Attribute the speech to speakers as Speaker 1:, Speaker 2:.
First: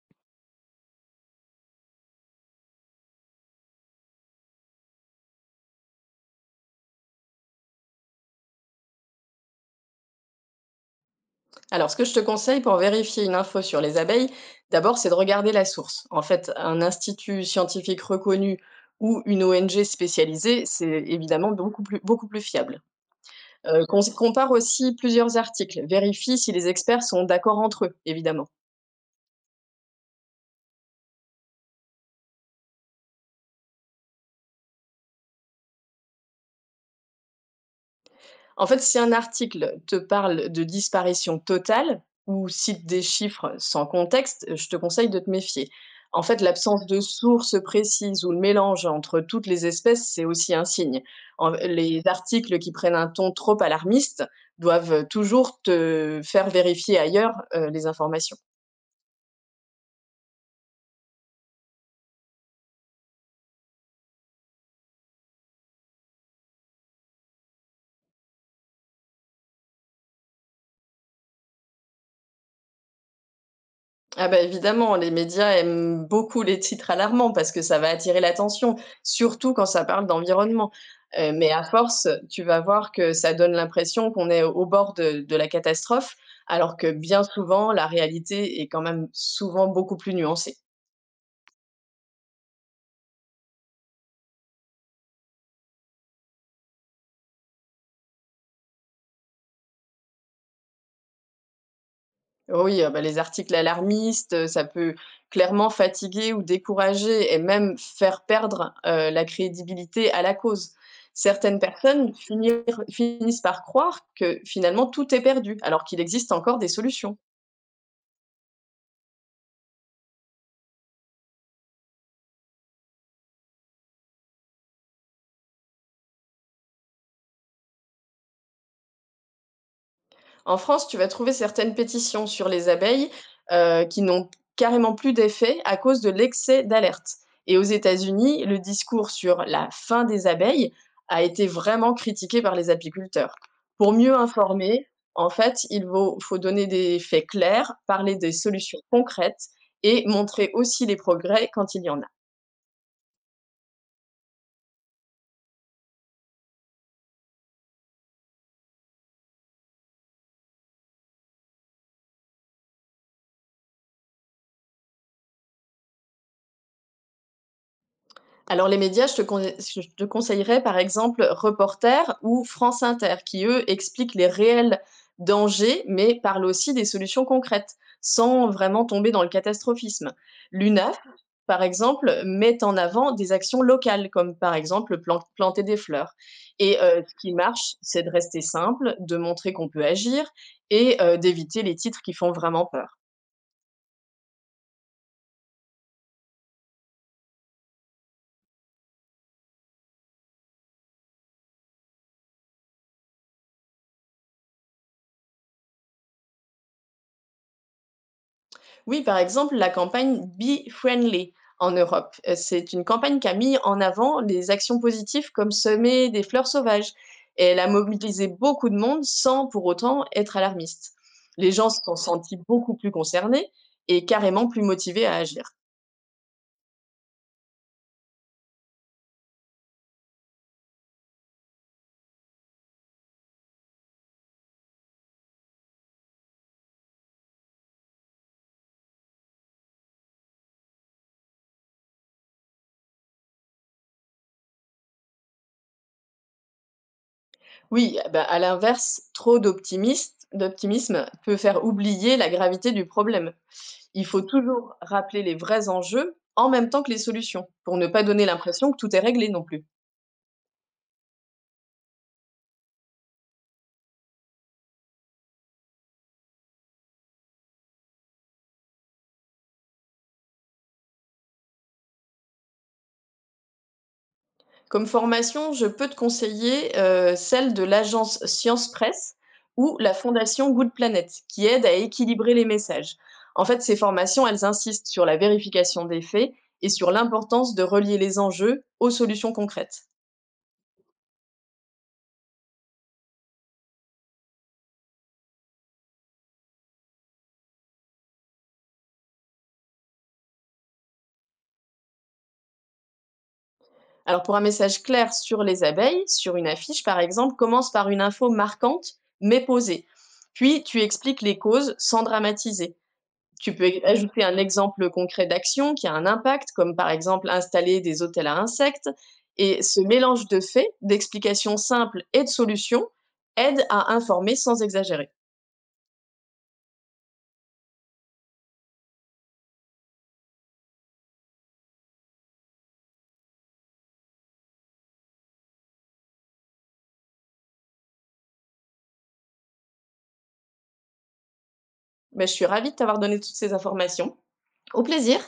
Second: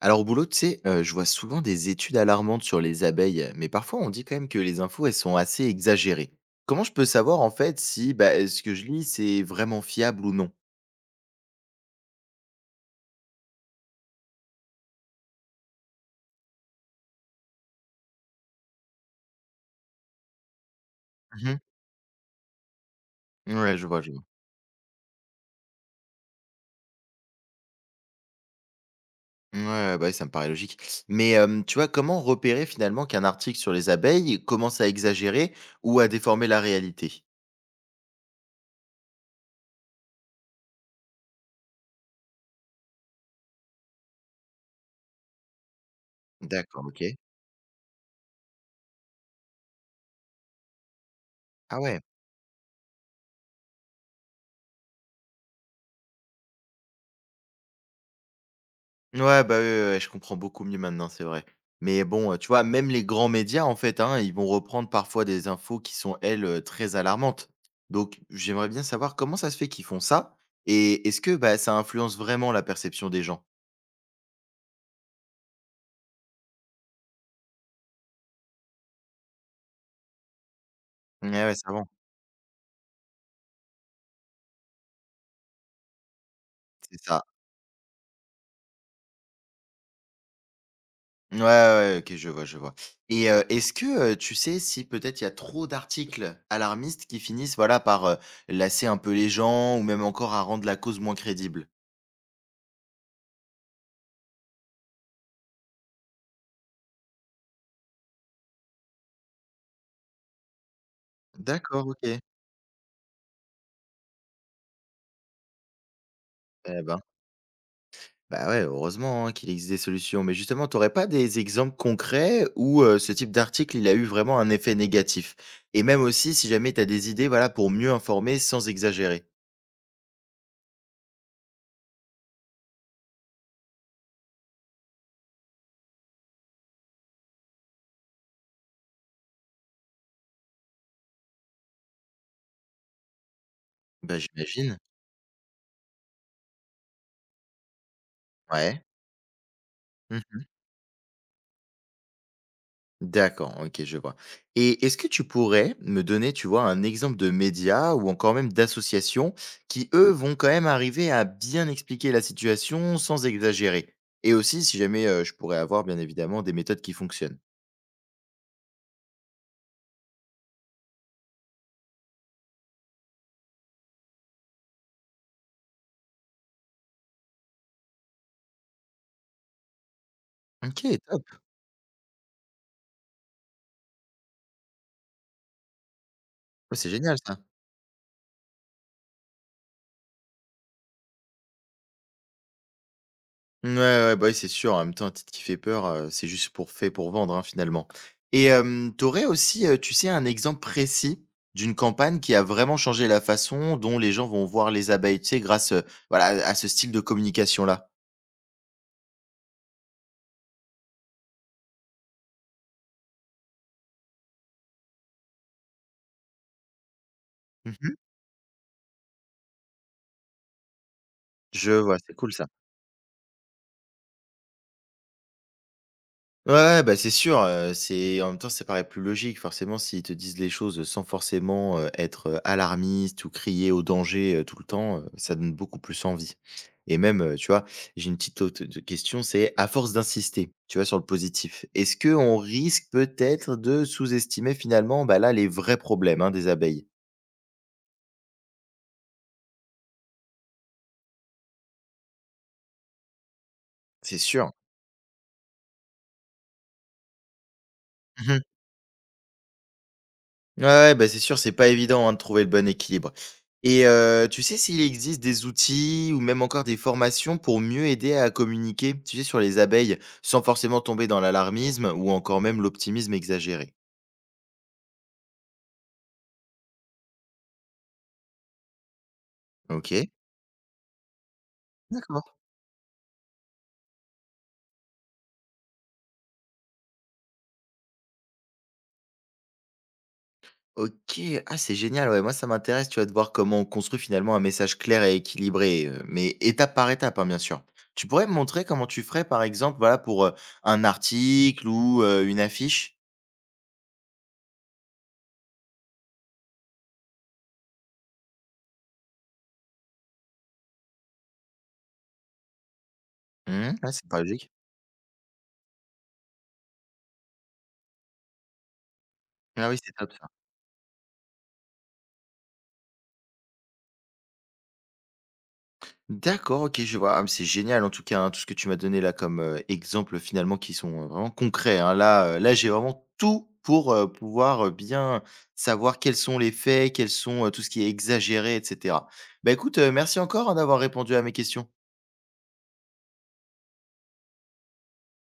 Speaker 1: Alors au boulot, tu sais, je vois souvent des études alarmantes sur les abeilles, mais parfois on dit quand même que les infos, elles sont assez exagérées. Comment je peux savoir en fait si ce que je lis, c'est vraiment fiable ou non?
Speaker 2: Alors, ce que je te conseille pour vérifier une info sur les abeilles, d'abord, c'est de regarder la source. En fait, un institut scientifique reconnu ou une ONG spécialisée, c'est évidemment
Speaker 1: Mhm.
Speaker 2: beaucoup plus fiable.
Speaker 1: Ouais, je vois, je vois.
Speaker 2: Compare aussi plusieurs articles. Vérifie si les experts sont d'accord entre eux, évidemment.
Speaker 1: Ouais, bah, ouais, ça me paraît logique. Mais tu vois, comment repérer finalement qu'un article sur les abeilles commence à exagérer ou à déformer la réalité?
Speaker 2: En fait, si un article te parle de disparition totale ou cite des chiffres sans contexte, je te conseille de te méfier. En fait,
Speaker 1: D'accord,
Speaker 2: l'absence de
Speaker 1: ok.
Speaker 2: sources précises ou le mélange entre toutes les espèces, c'est aussi un signe.
Speaker 1: Ah ouais.
Speaker 2: Les articles qui prennent un ton trop alarmiste doivent toujours te faire vérifier ailleurs les informations.
Speaker 1: Ouais, bah, ouais, ouais, ouais, je comprends beaucoup mieux maintenant, c'est vrai. Mais bon, tu vois, même les grands médias, en fait, hein, ils vont reprendre parfois des infos qui sont, elles, très alarmantes. Donc j'aimerais bien savoir comment ça se fait qu'ils font ça? Et est-ce que, bah, ça influence vraiment la perception des gens?
Speaker 2: Ah bah, évidemment, les médias aiment beaucoup les titres alarmants parce que ça va attirer l'attention, surtout quand ça parle d'environnement.
Speaker 1: Ouais,
Speaker 2: Mais
Speaker 1: ouais,
Speaker 2: à
Speaker 1: ça va,
Speaker 2: force, tu vas voir que ça donne l'impression qu'on est au bord de la catastrophe, alors que
Speaker 1: c'est ça.
Speaker 2: bien souvent la réalité est quand même souvent beaucoup plus nuancée.
Speaker 1: Ouais, ouais, ouais, OK, je vois, je vois. Et est-ce que, tu sais si peut-être il y a trop d'articles alarmistes qui finissent, voilà, par, lasser un peu les gens ou même encore à rendre la cause moins crédible?
Speaker 2: Oui, ah bah, les articles alarmistes, ça peut clairement fatiguer ou décourager et même faire perdre, la crédibilité à la cause. Certaines
Speaker 1: D'accord,
Speaker 2: personnes
Speaker 1: OK.
Speaker 2: finir finissent par croire que finalement tout est perdu alors qu'il existe encore des
Speaker 1: Eh ben,
Speaker 2: solutions.
Speaker 1: bah, ouais, heureusement, hein, qu'il existe des solutions. Mais justement, t'aurais pas des exemples concrets où, ce type d'article, il a eu vraiment un effet négatif? Et même aussi, si jamais t'as des idées, voilà, pour mieux informer sans exagérer?
Speaker 2: En France, tu vas trouver certaines pétitions sur les abeilles, qui n'ont carrément plus d'effet à cause de l'excès d'alerte et aux États-Unis, le discours sur la fin des abeilles a été vraiment critiqué par les apiculteurs. Pour mieux
Speaker 1: Bah, j'imagine.
Speaker 2: informer, en fait, il vaut faut donner des faits clairs, parler des solutions
Speaker 1: Ouais.
Speaker 2: concrètes et
Speaker 1: Mmh.
Speaker 2: montrer aussi les progrès quand il y en a.
Speaker 1: D'accord, OK, je vois. Et est-ce que tu pourrais me donner, tu vois, un exemple de médias ou encore même d'associations qui, eux, vont quand même arriver à bien expliquer la situation sans exagérer? Et aussi, si jamais, je pourrais avoir, bien évidemment, des méthodes qui fonctionnent.
Speaker 2: Alors les médias, je te conseillerais par exemple Reporter ou France Inter qui, eux, expliquent les réels dangers, mais parlent aussi des solutions concrètes, sans vraiment tomber dans le catastrophisme.
Speaker 1: OK,
Speaker 2: L'UNAF,
Speaker 1: top.
Speaker 2: par exemple, met en avant des actions locales, comme par exemple planter des fleurs.
Speaker 1: Ouais,
Speaker 2: Et
Speaker 1: c'est
Speaker 2: ce
Speaker 1: génial
Speaker 2: qui
Speaker 1: ça.
Speaker 2: marche, c'est de rester simple, de montrer qu'on peut agir et d'éviter les titres qui font vraiment peur.
Speaker 1: Ouais, ouais, bah, oui, c'est sûr. En même temps, un titre qui fait peur, c'est juste pour fait pour vendre, hein, finalement. Et hem, tu aurais aussi, tu sais, un exemple précis d'une campagne qui a vraiment changé la façon dont les gens vont voir les abeilles, tu sais, grâce, voilà, à ce style de communication-là?
Speaker 2: Oui, par exemple, la campagne Be Friendly en Europe. C'est une campagne qui a mis en avant les actions positives comme semer des fleurs sauvages. Et elle a
Speaker 1: Mmh.
Speaker 2: mobilisé beaucoup de monde sans pour autant être alarmiste. Les gens
Speaker 1: Je
Speaker 2: se
Speaker 1: vois,
Speaker 2: sont
Speaker 1: c'est cool
Speaker 2: sentis
Speaker 1: ça.
Speaker 2: beaucoup plus concernés et carrément plus motivés à agir.
Speaker 1: Ouais, ouais, bah, c'est sûr, c'est en même temps, ça paraît plus logique. Forcément, s'ils te disent les choses sans forcément, être, alarmiste ou crier au danger, tout le temps, ça donne beaucoup plus envie et même, tu vois, j'ai une petite autre de question, c'est à force d'insister, tu vois, sur le positif, est-ce que on risque peut-être de sous-estimer finalement, bah, là, les vrais problèmes, hein, des abeilles?
Speaker 2: Oui, bah, à l'inverse, trop d'optimisme peut faire oublier la gravité du problème. Il
Speaker 1: C'est
Speaker 2: faut
Speaker 1: sûr.
Speaker 2: toujours rappeler les vrais enjeux en même temps que les solutions, pour ne pas donner l'impression que tout est réglé non plus.
Speaker 1: Ouais, ouais, bah, c'est sûr, c'est pas évident, hein, de trouver le bon équilibre et tu sais s'il existe des outils ou même encore des formations pour mieux aider à communiquer, tu sais, sur les abeilles, sans forcément tomber dans l'alarmisme ou encore même l'optimisme exagéré?
Speaker 2: Comme formation, je peux te conseiller, celle de l'agence Science Presse ou la
Speaker 1: OK.
Speaker 2: fondation Good Planet, qui aident à
Speaker 1: D'accord.
Speaker 2: équilibrer les messages. En fait, ces formations, elles insistent sur la vérification des faits et sur l'importance de relier les enjeux aux solutions concrètes.
Speaker 1: OK. Ah, c'est génial, ouais, moi ça m'intéresse, tu vas de voir comment on construit finalement un message clair et équilibré, mais étape par étape, hein, bien sûr. Tu pourrais me montrer comment tu ferais, par exemple, voilà, pour, un article ou une affiche?
Speaker 2: Alors pour un message clair sur les abeilles, sur une affiche par exemple, commence par une info marquante mais posée. Puis tu expliques les causes sans dramatiser. Tu peux
Speaker 1: Hmm. Ouais, c'est pas
Speaker 2: ajouter un
Speaker 1: logique.
Speaker 2: exemple concret d'action qui a un impact, comme par exemple installer des hôtels à insectes. Et
Speaker 1: Ah oui,
Speaker 2: ce
Speaker 1: c'est top ça.
Speaker 2: mélange de faits, d'explications simples et de solutions aide à informer sans exagérer.
Speaker 1: D'accord, OK, je vois. Ah, mais c'est génial en tout cas, hein, tout ce que tu m'as donné là comme, exemples finalement qui sont, vraiment concrets, hein. Là, j'ai vraiment tout pour, pouvoir, bien savoir quels sont les faits, quels sont, tout ce qui est exagéré et cetera. Bah, écoute, merci encore, hein, d'avoir répondu à mes questions.
Speaker 2: Mais je suis ravie de t'avoir donné toutes ces informations. Au plaisir